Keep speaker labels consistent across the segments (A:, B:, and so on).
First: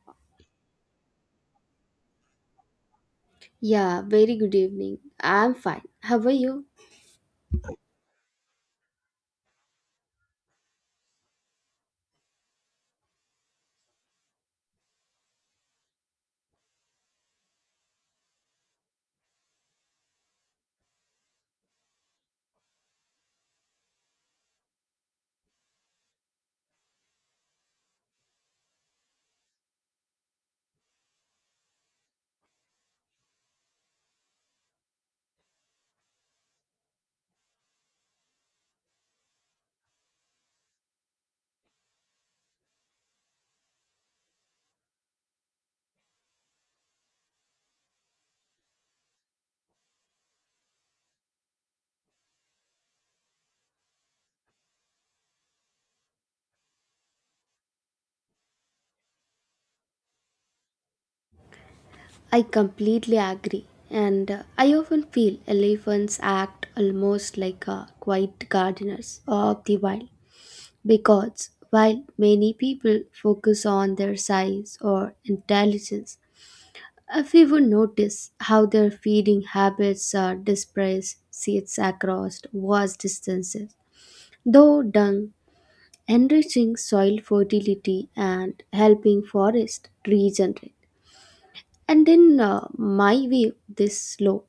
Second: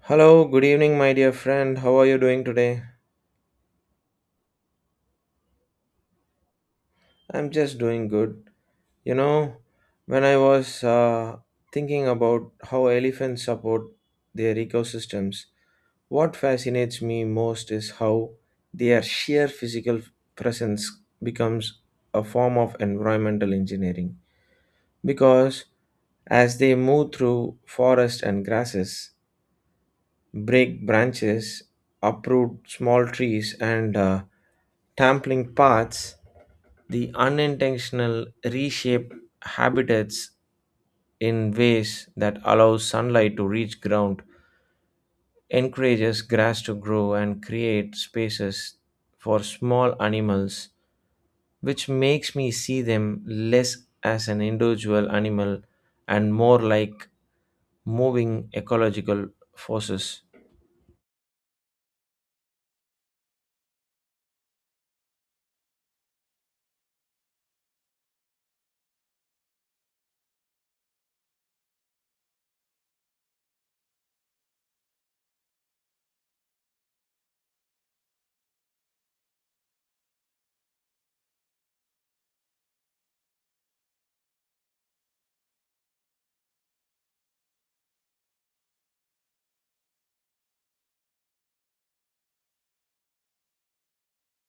A: Hello, good evening, my dear friend. How are you doing today?
B: Yeah, very good evening. I'm fine. How are you?
A: I'm just doing good. You know, when I was thinking about how elephants support their ecosystems, what fascinates me most is how their sheer physical presence becomes a form of environmental engineering. Because as they move through forests and grasses, break branches, uproot small trees, and trampling paths, the unintentional reshape habitats in ways that allow sunlight to reach ground, encourages grass to grow, and create spaces for small animals, which makes me see them less as an individual animal and more like moving ecological forces.
B: I completely agree. And I often feel elephants act almost like quiet gardeners of the wild because while many people focus on their size or intelligence, we would notice how their feeding habits are dispersed seeds across vast distances. Though dung enriching soil fertility and helping forest regenerate. My view, this slow,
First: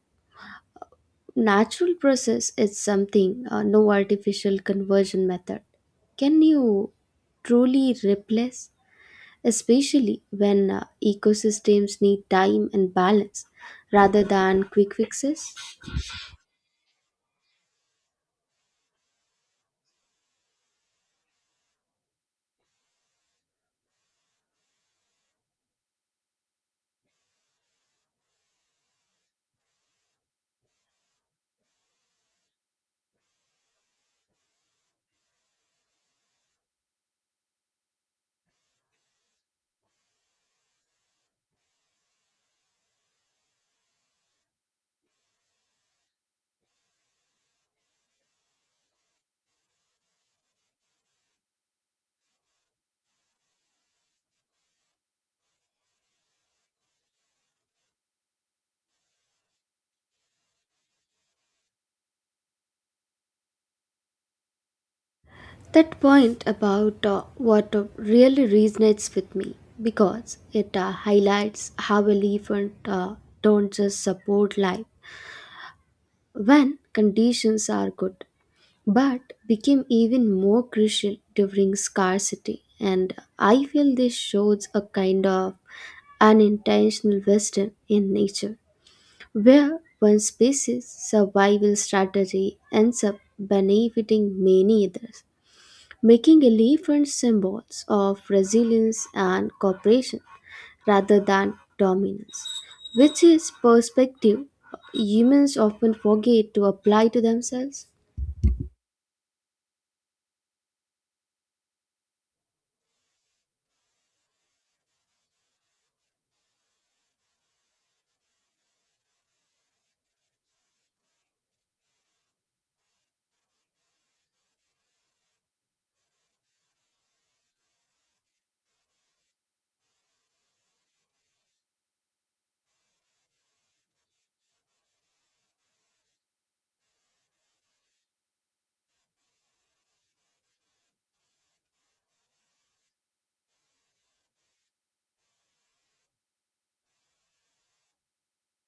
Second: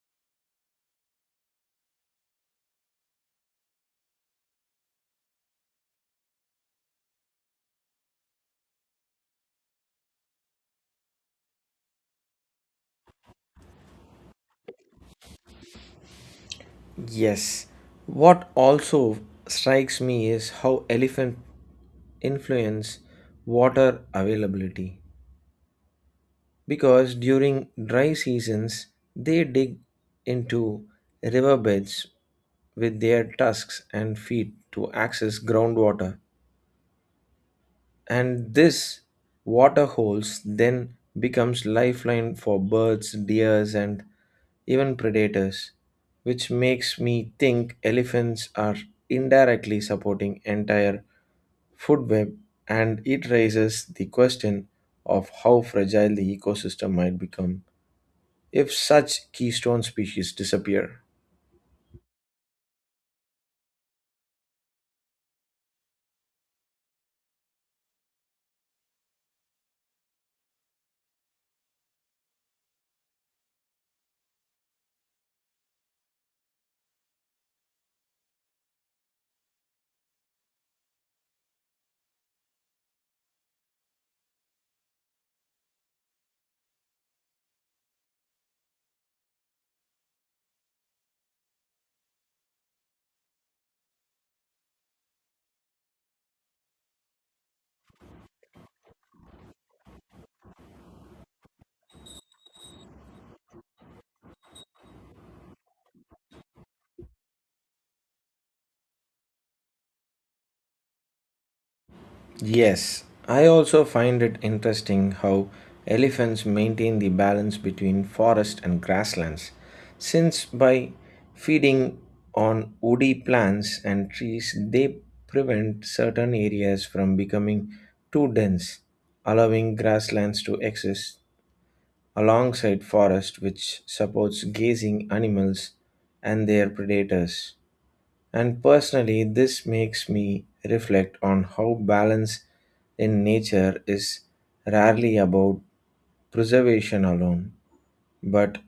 B: natural process is something, no artificial conversion method can you truly replace, especially when ecosystems need time and balance rather than quick fixes?
A: Yes. What also strikes me is how elephant influence water availability because during dry seasons they dig into riverbeds with their tusks and feet to access groundwater, and this water holes then becomes lifeline for birds, deers, and even predators, which makes me think elephants are indirectly supporting entire food web, and it raises the question of how fragile the ecosystem might become if such keystone species disappear.
B: That point about water really resonates with me because it highlights how elephants don't just support life when conditions are good but became even more crucial during scarcity. And I feel this shows a kind of unintentional wisdom in nature, where one species' survival strategy ends up benefiting many others, making elephants symbols of resilience and cooperation rather than dominance, which is perspective humans often forget to apply to themselves.
A: Yes, I also find it interesting how elephants maintain the balance between forest and grasslands, since by feeding on woody plants and trees, they prevent certain areas from becoming too dense, allowing grasslands to exist alongside forest, which supports grazing animals and their predators. And personally, this makes me reflect on how balance in nature is rarely about preservation alone, but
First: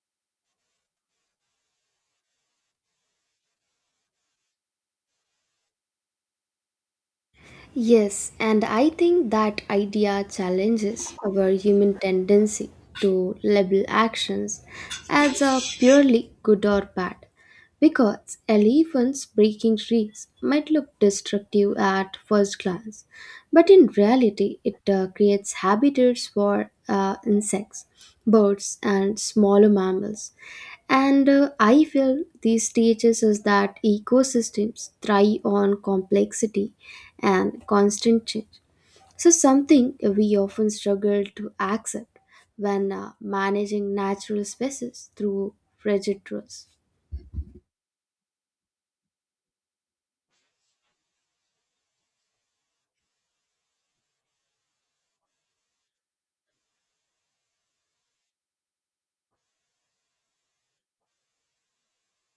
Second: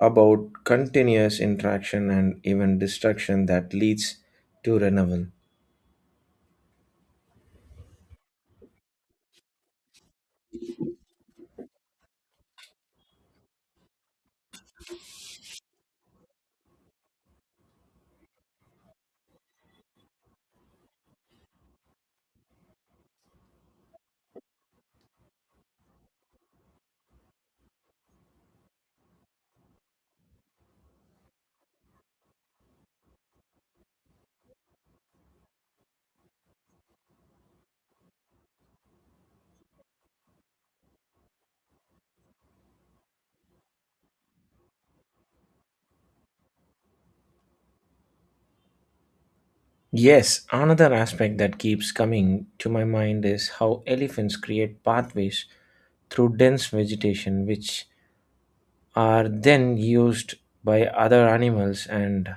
A: about continuous interaction and even destruction that leads to renewal.
B: Yes, and I think that idea challenges our human tendency to label actions as a purely good or bad, because elephants breaking trees might look destructive at first glance, but in reality, it creates habitats for insects, birds, and smaller mammals and I feel these teaches us that ecosystems thrive on complexity and constant change. So, something we often struggle to accept when managing natural spaces through rigid rules.
A: Yes, another aspect that keeps coming to my mind is how elephants create pathways through dense vegetation, which are then used by other animals and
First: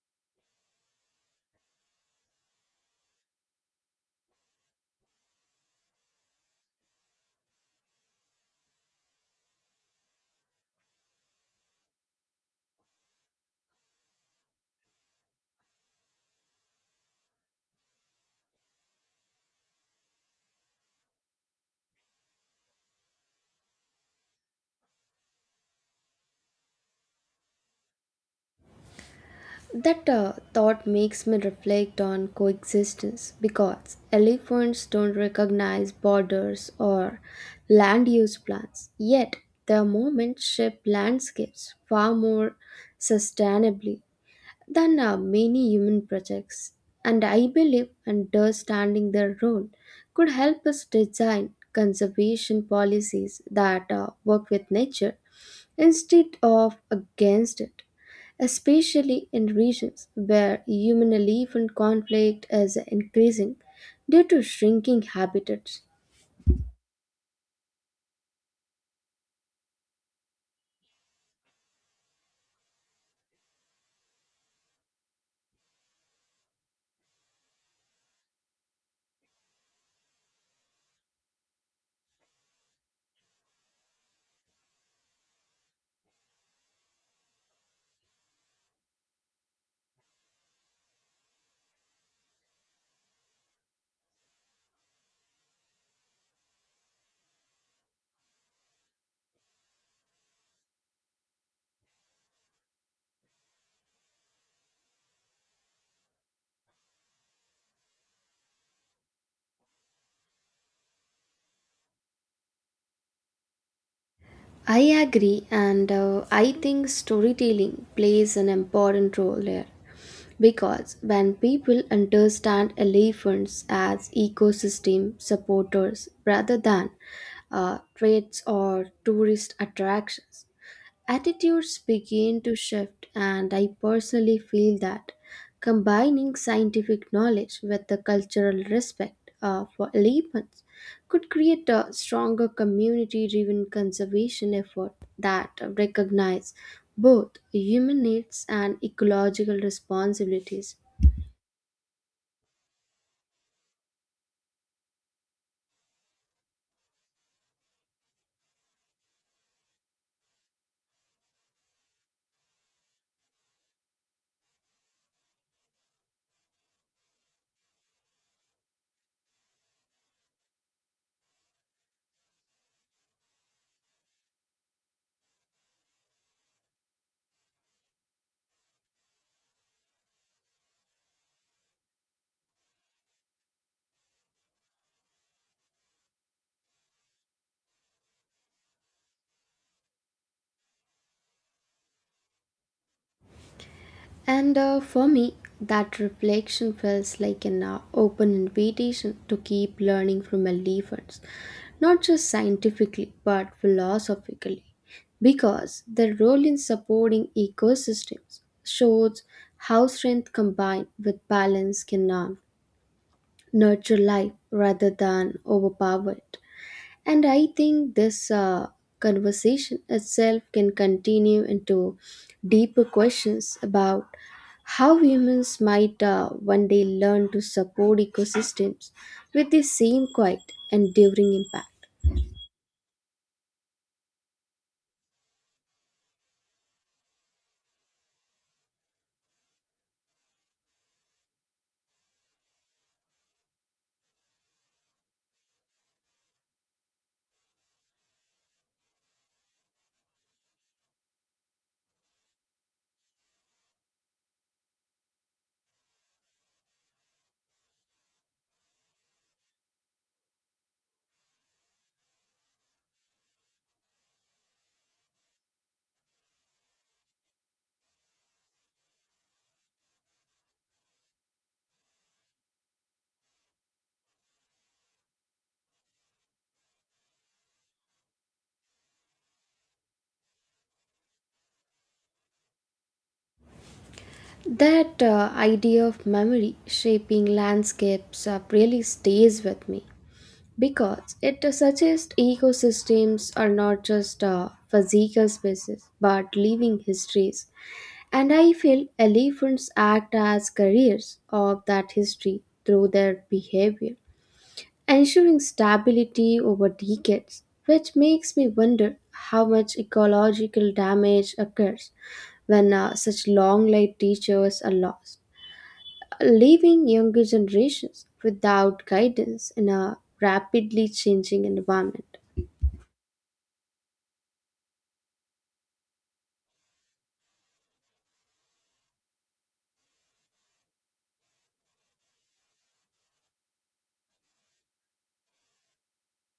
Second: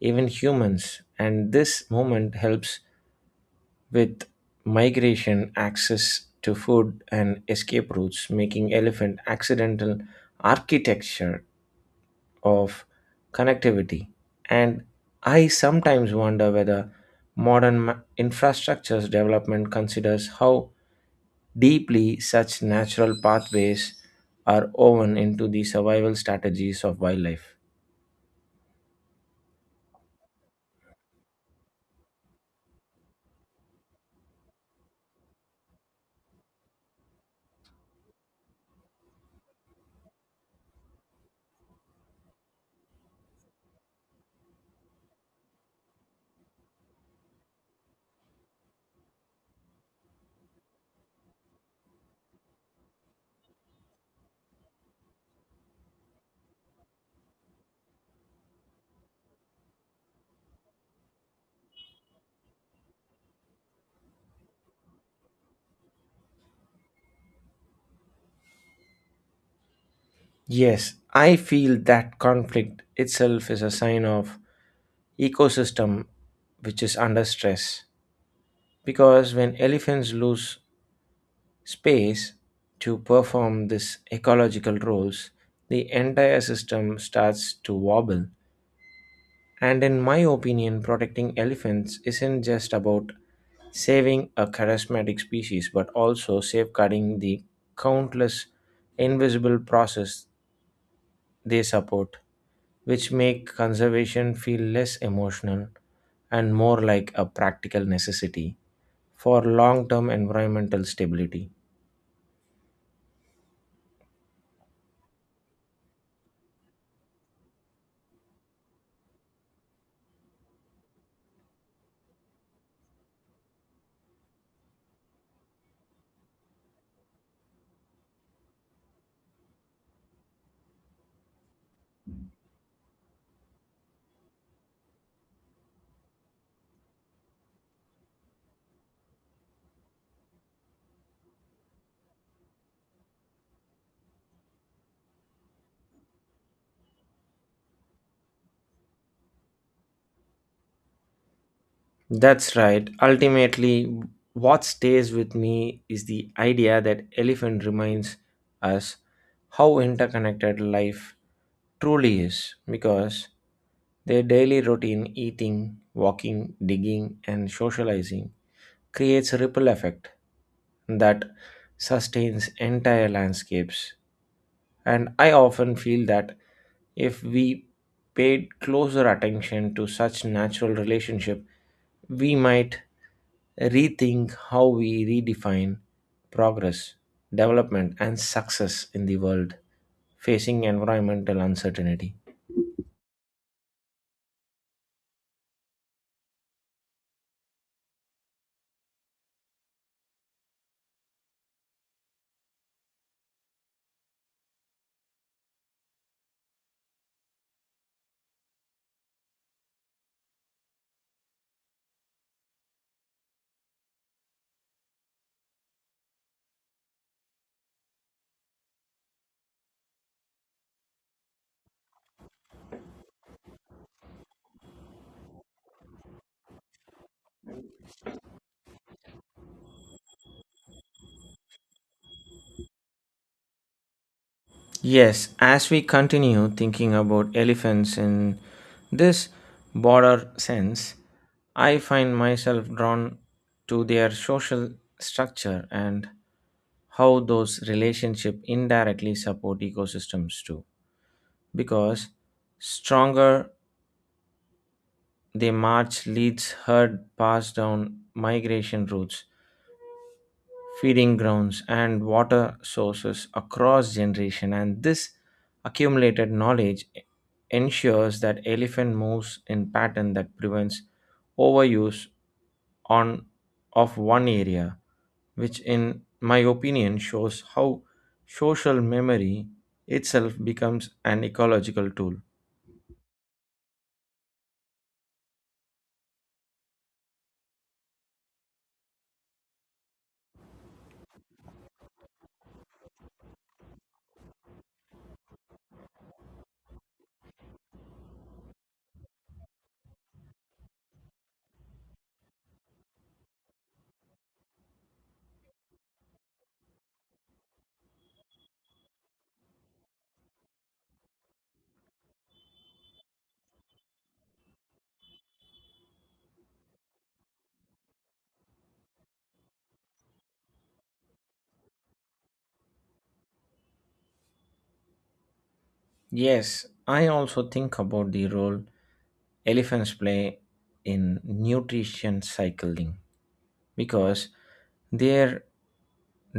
A: even humans, and this movement helps with migration, access to food, and escape routes, making elephant accidental architecture of connectivity. And I sometimes wonder whether modern infrastructures development considers how deeply such natural pathways are woven into the survival strategies of wildlife.
B: That thought makes me reflect on coexistence because elephants don't recognize borders or land use plans, yet, their movements shape landscapes far more sustainably than many human projects. And I believe understanding their role could help us design conservation policies that work with nature instead of against it, especially in regions where human elephant conflict is increasing due to shrinking habitats.
A: Yes, I feel that conflict itself is a sign of ecosystem which is under stress because when elephants lose space to perform these ecological roles, the entire system starts to wobble. And in my opinion, protecting elephants isn't just about saving a charismatic species but also safeguarding the countless invisible process they support, which make conservation feel less emotional and more like a practical necessity for long-term environmental stability.
B: I agree, and I think storytelling plays an important role here because when people understand elephants as ecosystem supporters rather than threats or tourist attractions, attitudes begin to shift, and I personally feel that combining scientific knowledge with the cultural respect for elephants could create a stronger community driven conservation effort that recognize both human needs and ecological responsibilities.
A: That's right. Ultimately, what stays with me is the idea that elephant reminds us how interconnected life truly is because their daily routine eating, walking, digging and socializing creates a ripple effect that sustains entire landscapes. And I often feel that if we paid closer attention to such natural relationship, we might rethink how we redefine progress, development, and success in the world facing environmental uncertainty.
B: And for me, that reflection feels like an open invitation to keep learning from elephants, not just scientifically but philosophically, because their role in supporting ecosystems shows how strength combined with balance can nurture life rather than overpower it. And I think this conversation itself can continue into deeper questions about how humans might one day learn to support ecosystems with the same quiet, enduring impact.
A: Yes, as we continue thinking about elephants in this broader sense, I find myself drawn to their social structure and how those relationships indirectly support ecosystems too. Because stronger the march leads herd pass down migration routes, feeding grounds, and water sources across generation, and this accumulated knowledge ensures that elephant moves in pattern that prevents overuse on of one area, which in my opinion shows how social memory itself becomes an ecological tool.
B: That idea of memory shaping landscapes really stays with me because it suggests ecosystems are not just physical spaces but living histories. And I feel elephants act as carriers of that history through their behavior, ensuring stability over decades, which makes me wonder how much ecological damage occurs when such long-lived teachers are lost, leaving younger generations without guidance in a rapidly changing environment.
A: Yes, I also think about the role elephants play in nutrition cycling because their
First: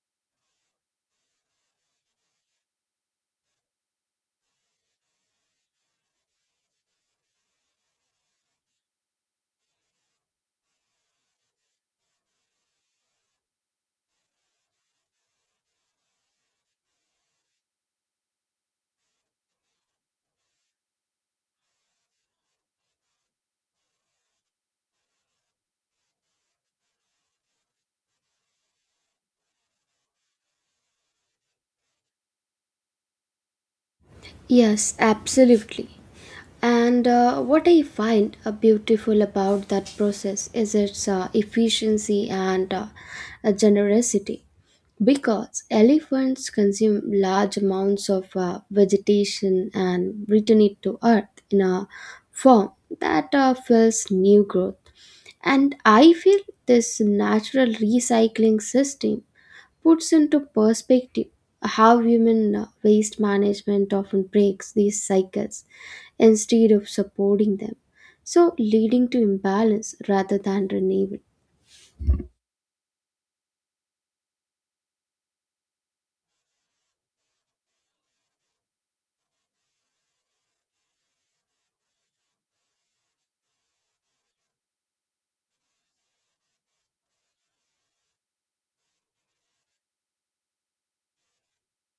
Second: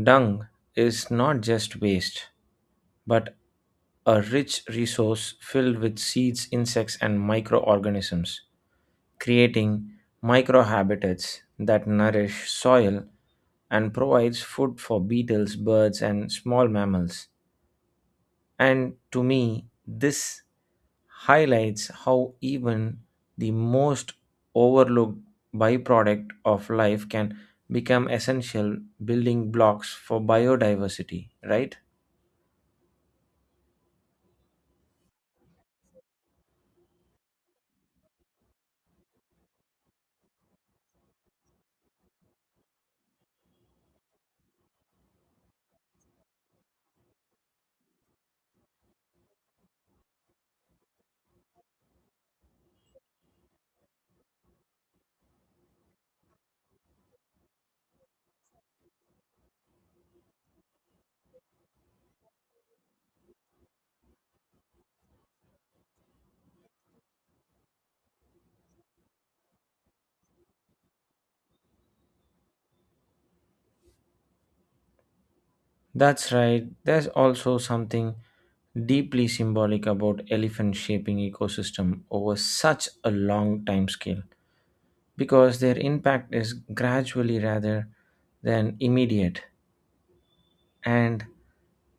A: dung is not just waste, but a rich resource filled with seeds, insects, and microorganisms, creating microhabitats that nourish soil and provides food for beetles, birds, and small mammals. And to me, this highlights how even the most overlooked byproduct of life can become essential building blocks for biodiversity, right?
B: Yes, absolutely. And what I find beautiful about that process is its efficiency and generosity. Because elephants consume large amounts of vegetation and return it to earth in a form that fuels new growth. And I feel this natural recycling system puts into perspective how human waste management often breaks these cycles instead of supporting them, so leading to imbalance rather than renewal.
A: That's right. There's also something deeply symbolic about elephant shaping ecosystem over such a long time scale because their impact is gradually rather than immediate. And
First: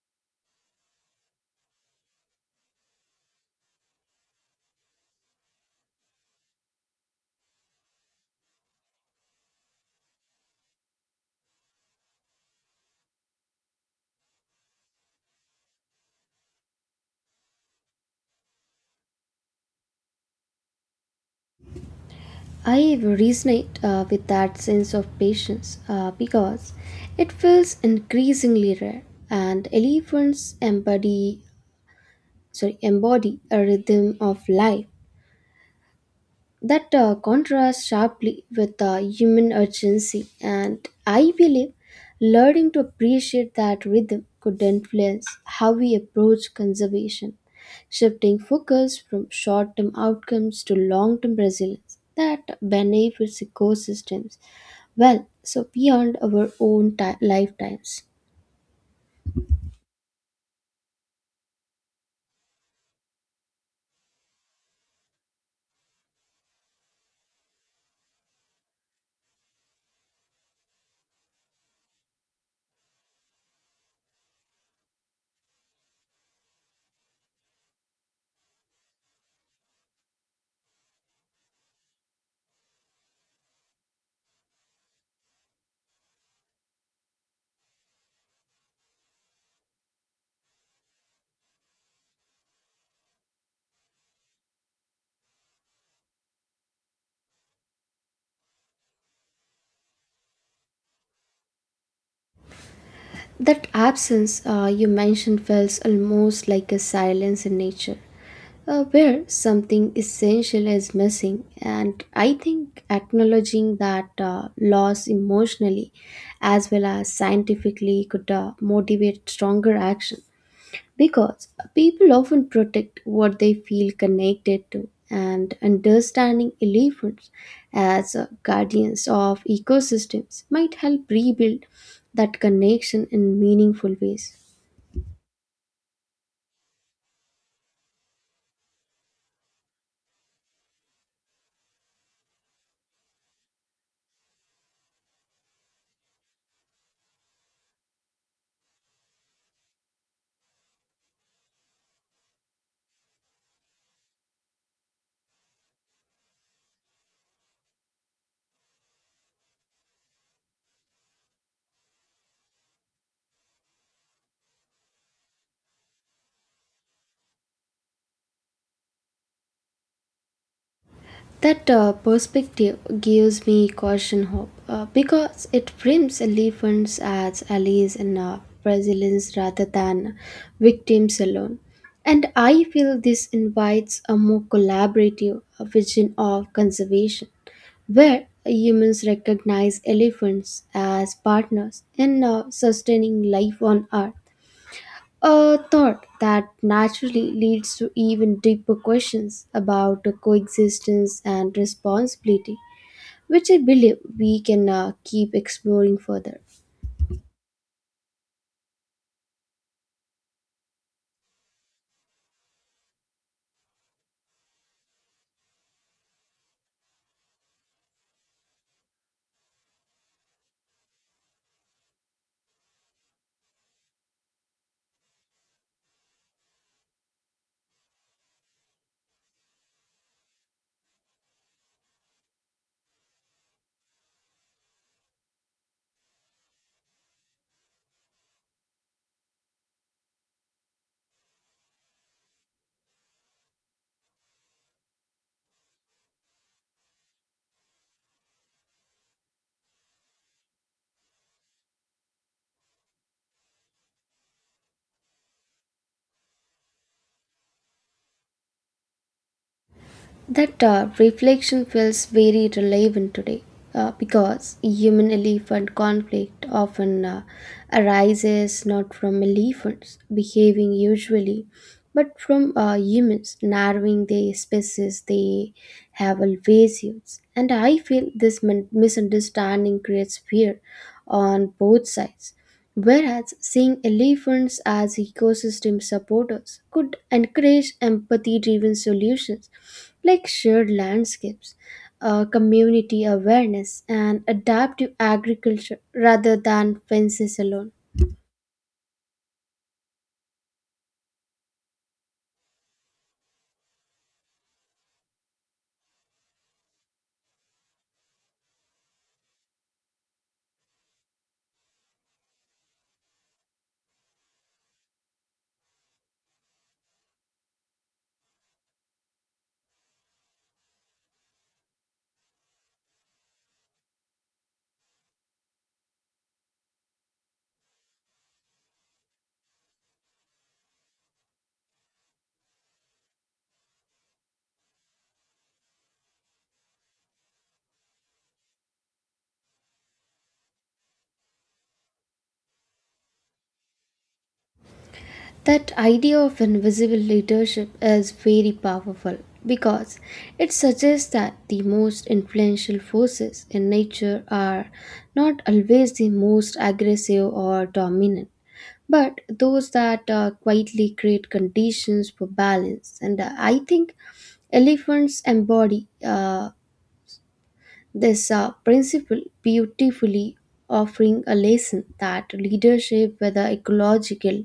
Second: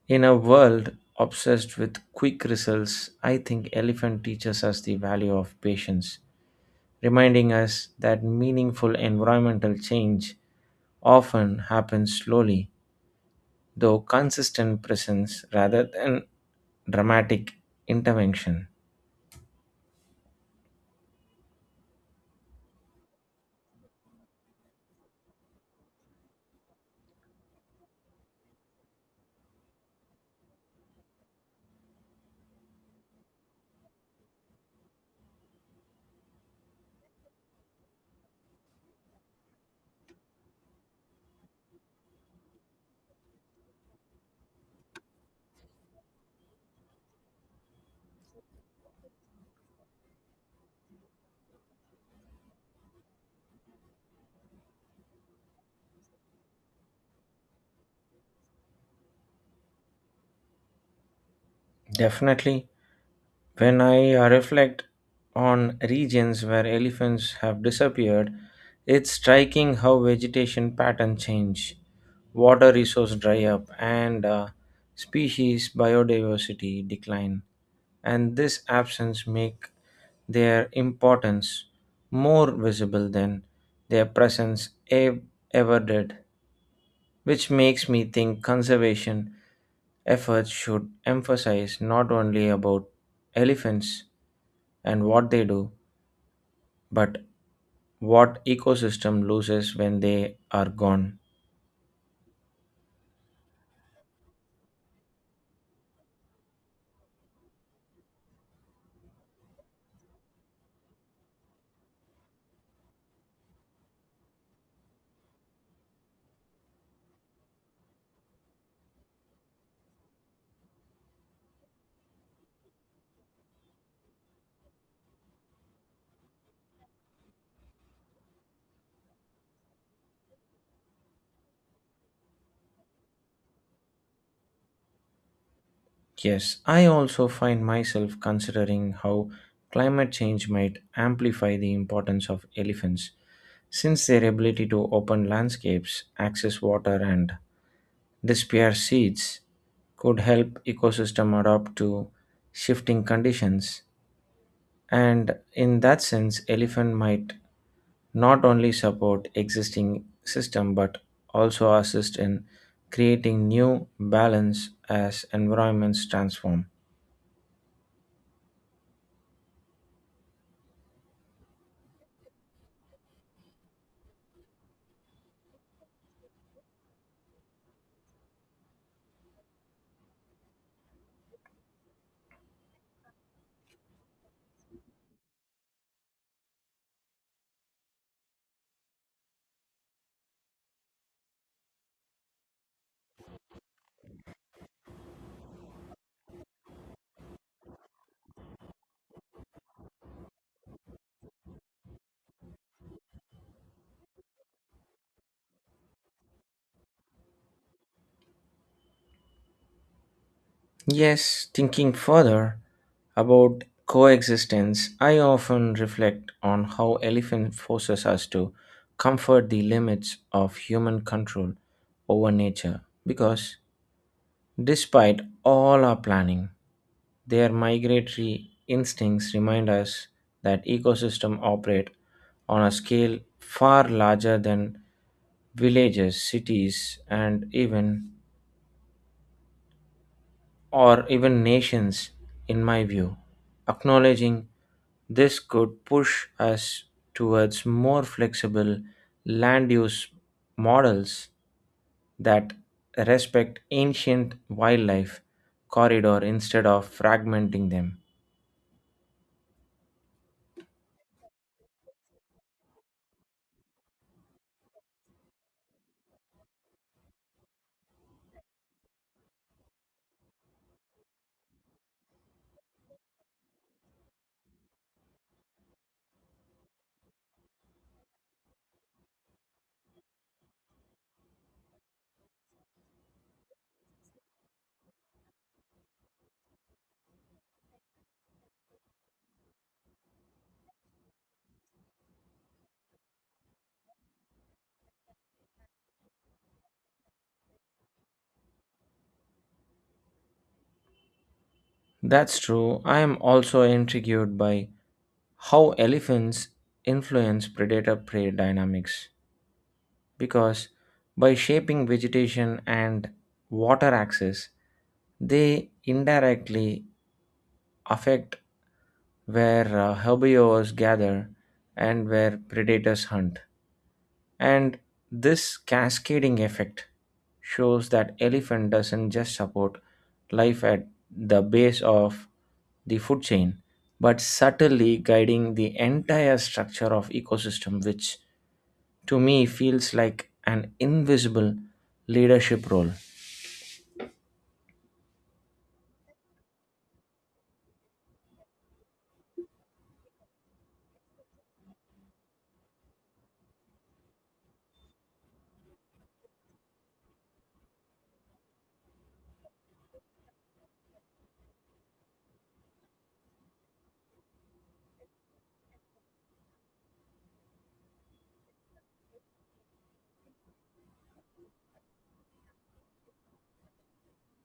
A: in a world obsessed with quick results, I think elephant teaches us the value of patience, reminding us that meaningful environmental change often happens slowly, though consistent presence rather than dramatic intervention.
B: I resonate with that sense of patience because it feels increasingly rare, and elephants embody sorry embody a rhythm of life that contrasts sharply with human urgency, and I believe learning to appreciate that rhythm could influence how we approach conservation, shifting focus from short term outcomes to long term resilience that benefits ecosystems well, so beyond our own lifetimes.
A: Definitely, when I reflect on regions where elephants have disappeared, it's striking how vegetation pattern change, water resource dry up, and species biodiversity decline. And this absence make their importance more visible than their presence ever did, which makes me think conservation efforts should emphasize not only about elephants and what they do, but what ecosystem loses when they are gone.
B: That absence you mentioned feels almost like a silence in nature where something essential is missing. And I think acknowledging that loss emotionally as well as scientifically could motivate stronger action because people often protect what they feel connected to. And understanding elephants as guardians of ecosystems might help rebuild that connection in meaningful ways.
A: Yes, I also find myself considering how climate change might amplify the importance of elephants, since their ability to open landscapes, access water, and disperse seeds could help ecosystem adapt to shifting conditions, and in that sense elephant might not only support existing system but also assist in creating new balance as environments transform.
B: That perspective gives me caution hope because it frames elephants as allies and Brazilians rather than victims alone. And I feel this invites a more collaborative vision of conservation where humans recognize elephants as partners in sustaining life on Earth. A thought that naturally leads to even deeper questions about the coexistence and responsibility, which I believe we can keep exploring further.
A: Yes, thinking further about coexistence, I often reflect on how elephant forces us to comfort the limits of human control over nature because despite all our planning, their migratory instincts remind us that ecosystems operate on a scale far larger than villages, cities, and even or even nations. In my view, acknowledging this could push us towards more flexible land use models that respect ancient wildlife corridor instead of fragmenting them.
B: That reflection feels very relevant today because human elephant conflict often arises not from elephants behaving usually, but from humans narrowing the spaces they have always used. And I feel this misunderstanding creates fear on both sides. Whereas seeing elephants as ecosystem supporters could encourage empathy driven solutions like shared landscapes, community awareness, and adaptive agriculture rather than fences alone.
A: That's true. I am also intrigued by how elephants influence predator prey dynamics because by shaping vegetation and water access, they indirectly affect where herbivores gather and where predators hunt. And this cascading effect shows that elephant doesn't just support life at the base of the food chain, but subtly guiding the entire structure of ecosystem, which to me feels like an invisible leadership role.
B: That idea of invisible leadership is very powerful because it suggests that the most influential forces in nature are not always the most aggressive or dominant but those that quietly create conditions for balance. And I think elephants embody this principle beautifully, offering a lesson that leadership, whether ecological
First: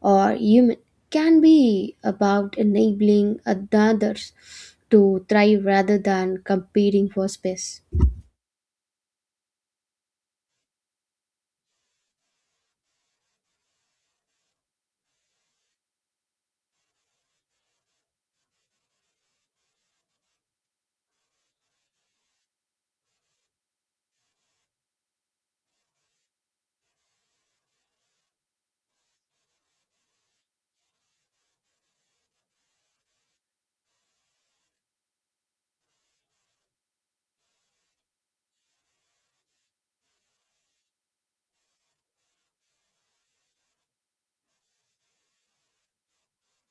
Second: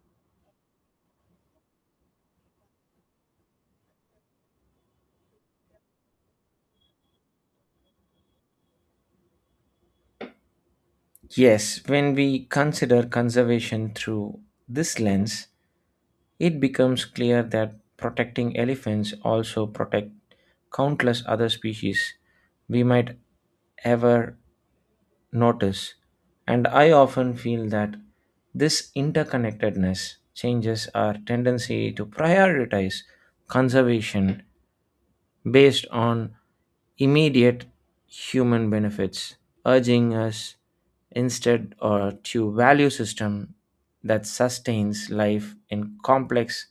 B: or human, can be about enabling others to thrive rather than competing for space.
A: Yes, when we consider conservation through this lens, it becomes clear that protecting elephants also protect countless other species we might ever notice, and I often feel that this interconnectedness changes our tendency to prioritize conservation based on immediate human benefits, urging us instead or to value system that sustains life in complex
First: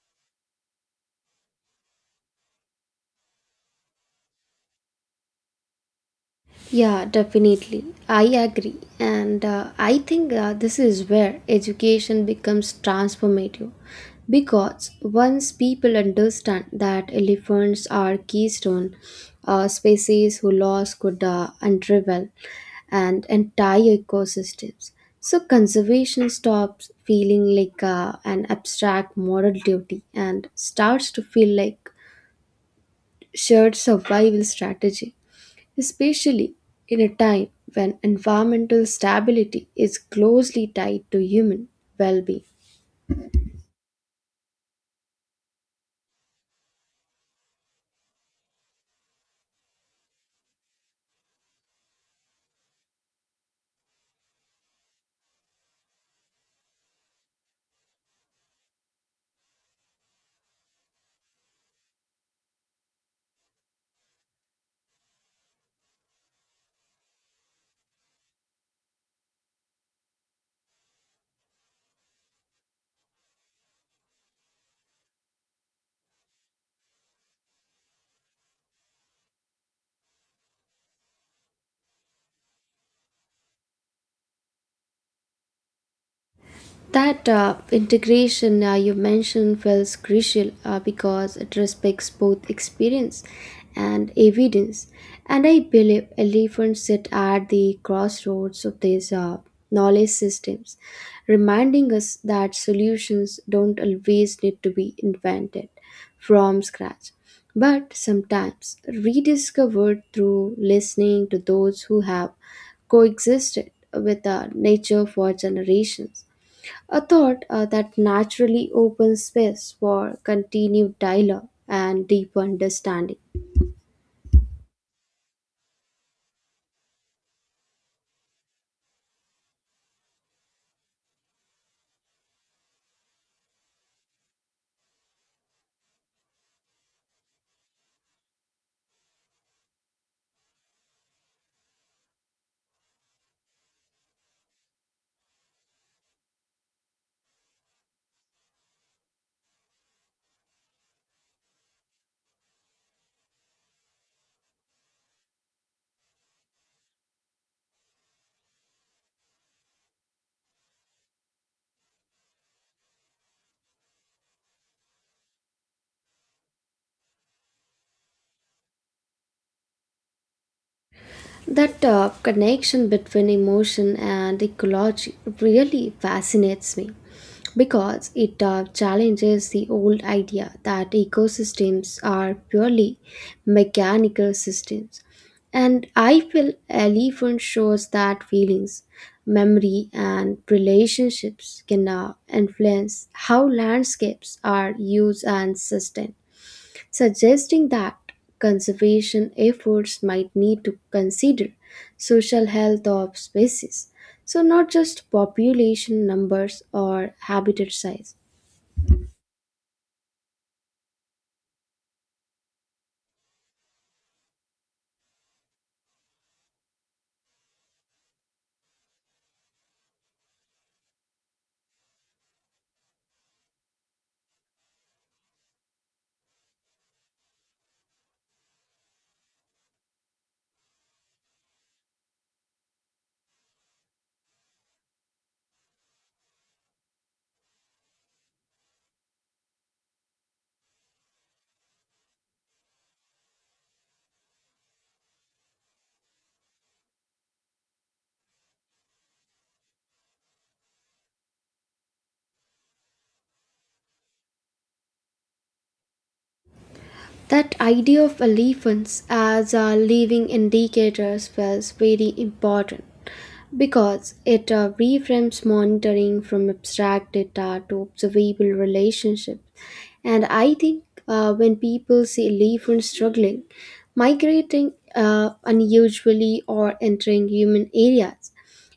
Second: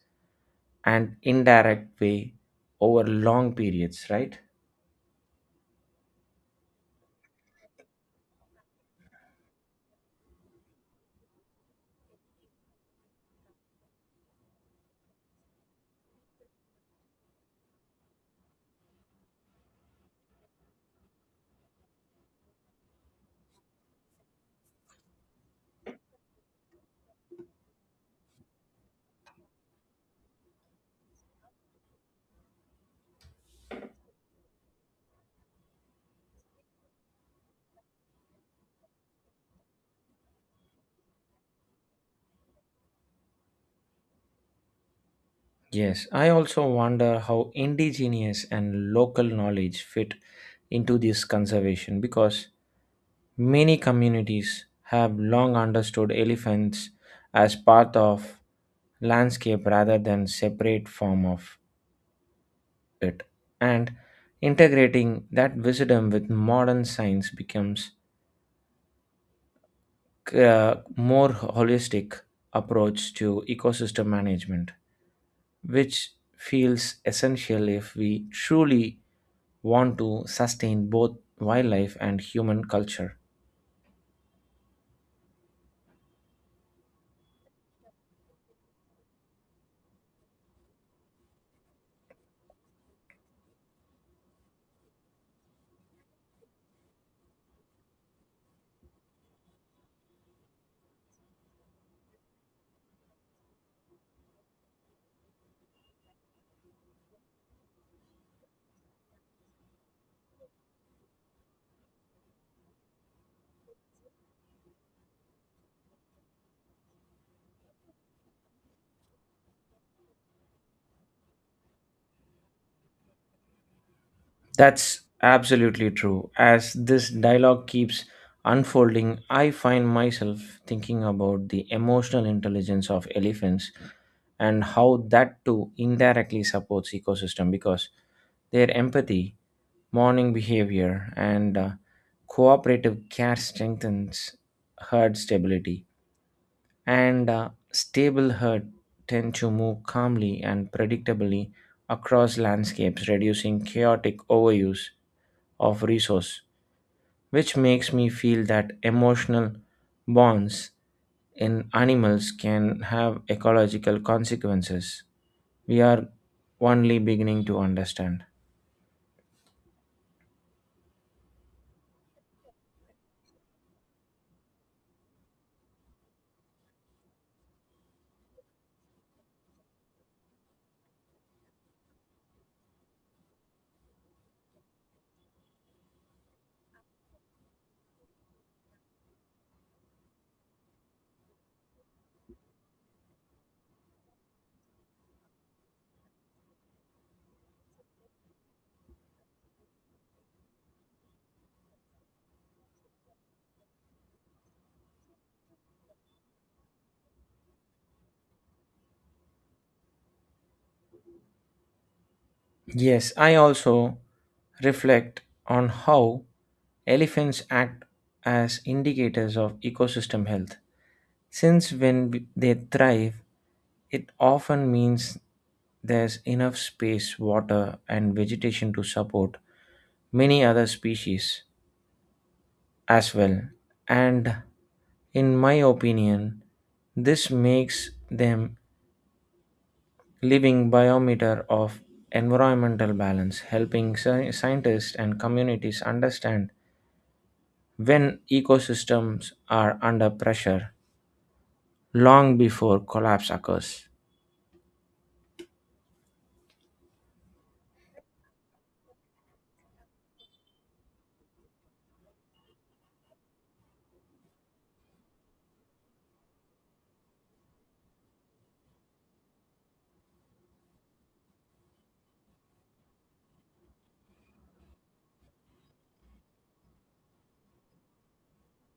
A: and indirect way over long periods, right?
B: Yeah, definitely. I agree. And I think this is where education becomes transformative. Because once people understand that elephants are keystone species who loss could unravel and entire ecosystems, so conservation stops feeling like an abstract moral duty and starts to feel like shared survival strategy especially in a time when environmental stability is closely tied to human well being.
A: Yes, I also wonder how indigenous and local knowledge fit into this conservation because many communities have long understood elephants as part of landscape rather than separate form of it, and integrating that wisdom with modern science becomes more holistic approach to ecosystem management, which feels essential if we truly want to sustain both wildlife and human culture.
B: That integration you mentioned feels crucial because it respects both experience and evidence. And I believe elephants sit at the crossroads of these knowledge systems, reminding us that solutions don't always need to be invented from scratch, but sometimes rediscovered through listening to those who have coexisted with nature for generations. A thought that naturally opens space for continued dialogue and deeper understanding.
A: That's absolutely true. As this dialogue keeps unfolding, I find myself thinking about the emotional intelligence of elephants and how that too indirectly supports ecosystem because their empathy, mourning behavior, and cooperative care strengthens herd stability. And stable herd tend to move calmly and predictably across landscapes, reducing chaotic overuse of resource, which makes me feel that emotional bonds in animals can have ecological consequences we are only beginning to understand.
B: That connection between emotion and ecology really fascinates me, because it challenges the old idea that ecosystems are purely mechanical systems. And I feel elephant shows that feelings, memory, and relationships can influence how landscapes are used and sustained, suggesting that conservation efforts might need to consider social health of species, so not just population numbers or habitat size.
A: Yes, I also reflect on how elephants act as indicators of ecosystem health. Since when they thrive, it often means there's enough space, water, and vegetation to support many other species as well. And in my opinion, this makes them living biometer of environmental balance, helping scientists and communities understand when ecosystems are under pressure long before collapse occurs.
B: That idea of elephants as living indicators was very important because it reframes monitoring from abstract data to observable relationships. And I think when people see elephants struggling, migrating unusually, or entering human areas,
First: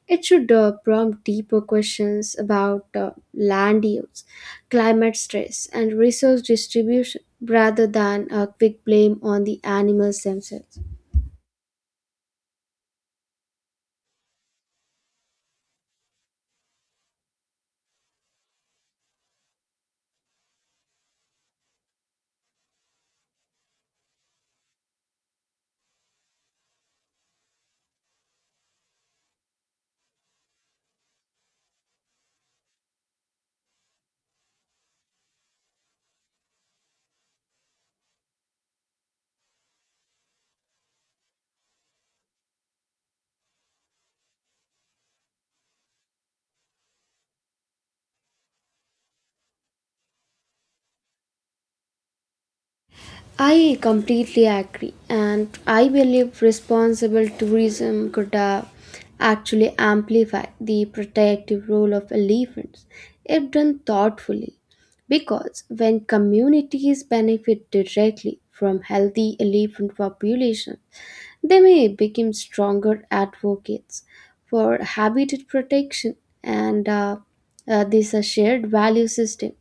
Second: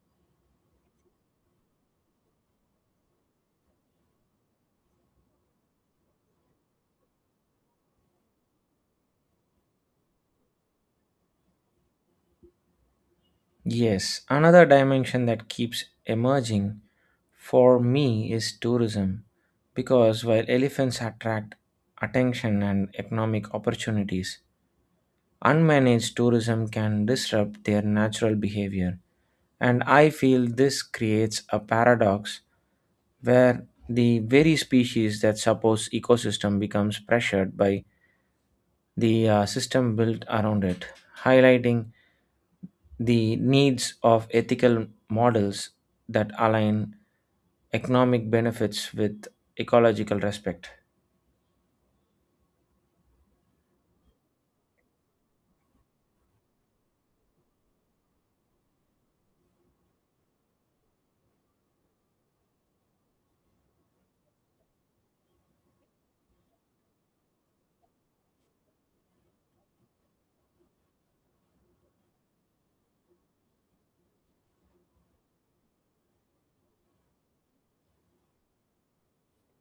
B: it should prompt deeper questions about land use, climate stress, and resource distribution rather than a quick blame on the animals themselves.
A: Yes, another dimension that keeps emerging for me is tourism, because while elephants attract attention and economic opportunities, unmanaged tourism can disrupt their natural behavior. And I feel this creates a paradox where the very species that supports ecosystem becomes pressured by the system built around it, highlighting the needs of ethical models that align economic benefits with ecological respect.
B: I completely agree, and I believe responsible tourism could actually amplify the protective role of elephants if done thoughtfully. Because when communities benefit directly from healthy elephant populations, they may become stronger advocates for habitat protection and this shared value system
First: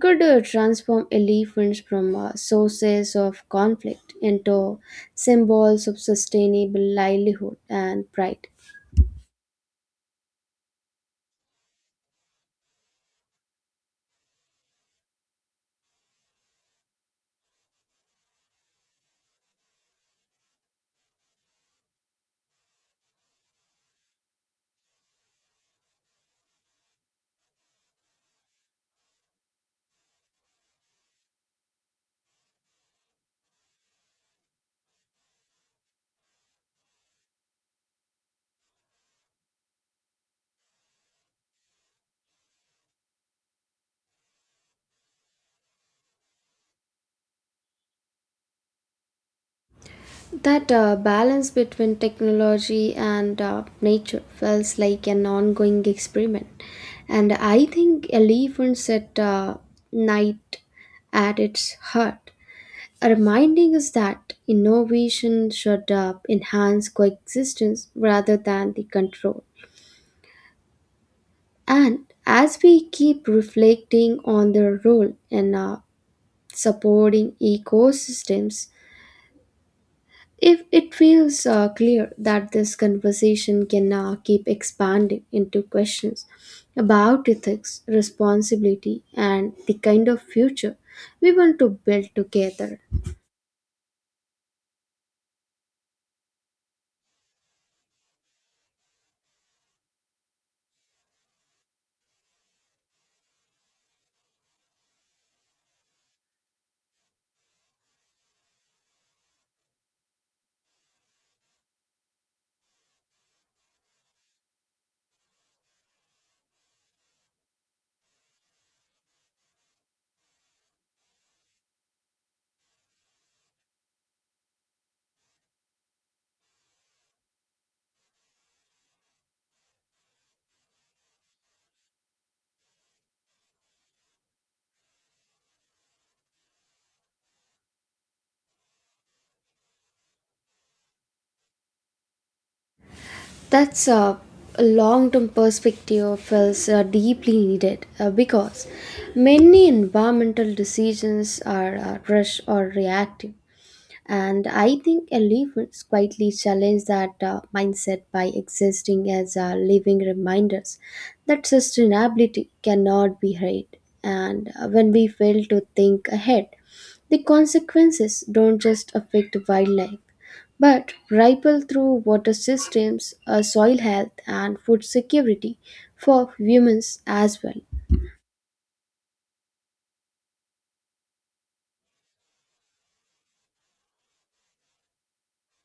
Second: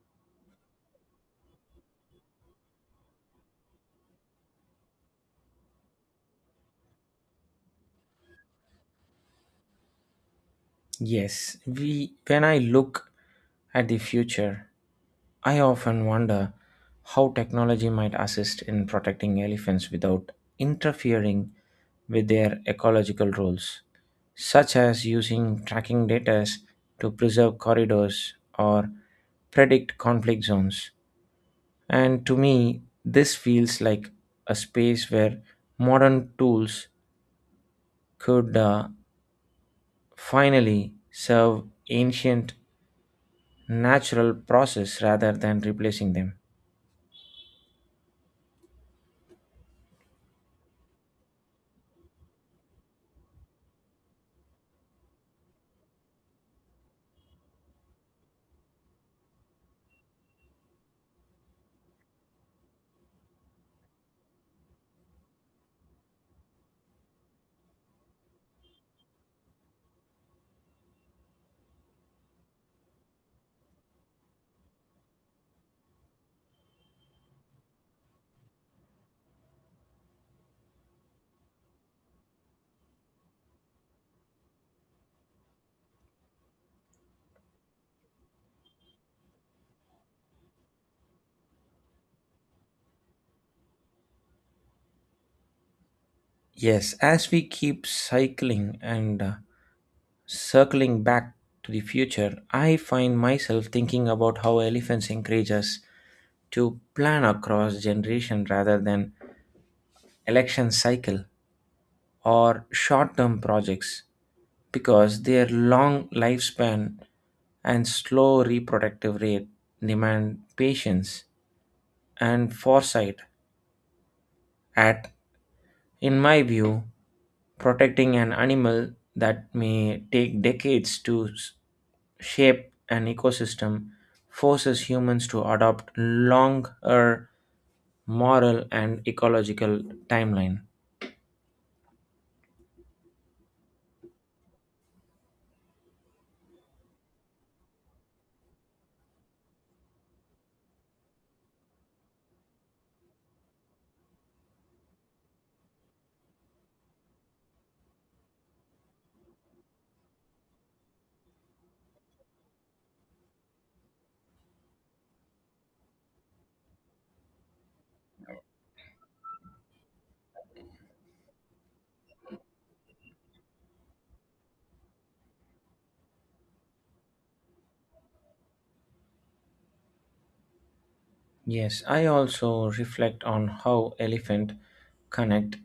B: could transform elephants from sources of conflict into symbols of sustainable livelihood and pride.
A: Yes, we when I look at the future, I often wonder how technology might assist in protecting elephants without interfering with their ecological roles, such as using tracking data to preserve corridors or predict conflict zones. And to me, this feels like a space where modern tools could finally serve ancient natural process rather than replacing them.
B: That balance between technology and nature feels like an ongoing experiment. And I think elephants at night at its heart, reminding us that innovation should enhance coexistence rather than the control. And as we keep reflecting on their role in supporting ecosystems, if it feels clear that this conversation can keep expanding into questions about ethics, responsibility, and the kind of future we want to build together.
A: Yes, as we keep cycling and circling back to the future, I find myself thinking about how elephants encourage us to plan across generation rather than election cycle or short term projects because their long lifespan and slow reproductive rate demand patience and foresight. At in my view, protecting an animal that may take decades to shape an ecosystem forces humans to adopt longer moral and ecological timeline.
B: That's a long-term perspective feels deeply needed because many environmental decisions are rushed or reactive. And I think elephants quietly challenge that mindset by existing as living reminders that sustainability cannot be hurried. And when we fail to think ahead, the consequences don't just affect wildlife, but ripple through water systems, soil health, and food security for humans as well.
A: Yes, I also reflect on how elephant connect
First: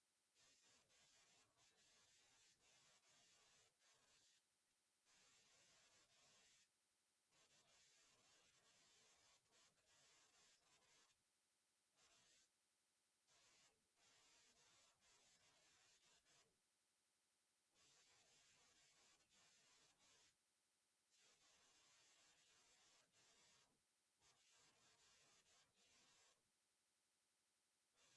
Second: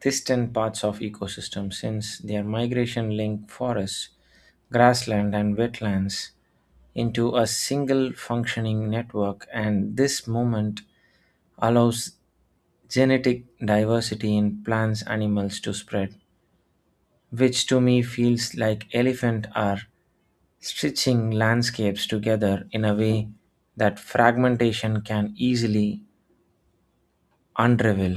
A: distant parts of ecosystem since their migration link forests, grassland and wetlands into a single functioning network, and this movement allows genetic diversity in plants animals to spread, which to me feels like elephant are stitching landscapes together in a way that fragmentation can easily unravel.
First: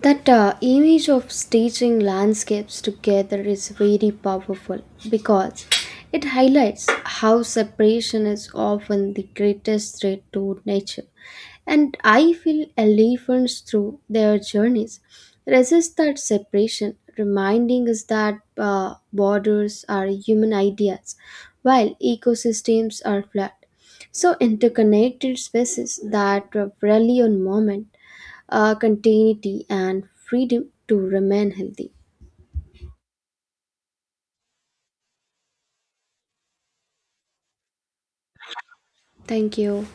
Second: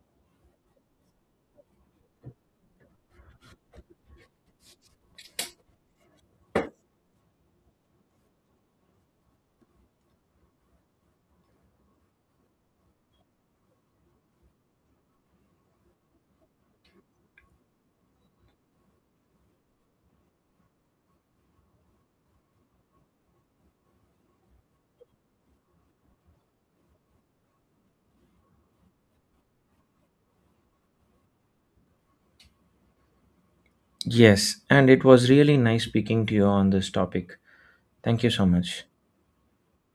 B: That image of staging landscapes together is very powerful because it highlights how separation is often the greatest threat to nature. And I feel elephants through their journeys resist that separation, reminding us that borders are human ideas while ecosystems are flat. So interconnected spaces that rely on moment continuity, and freedom to remain healthy.
A: Yes, and it was really nice speaking to you on this topic. Thank you so much.
B: Thank you.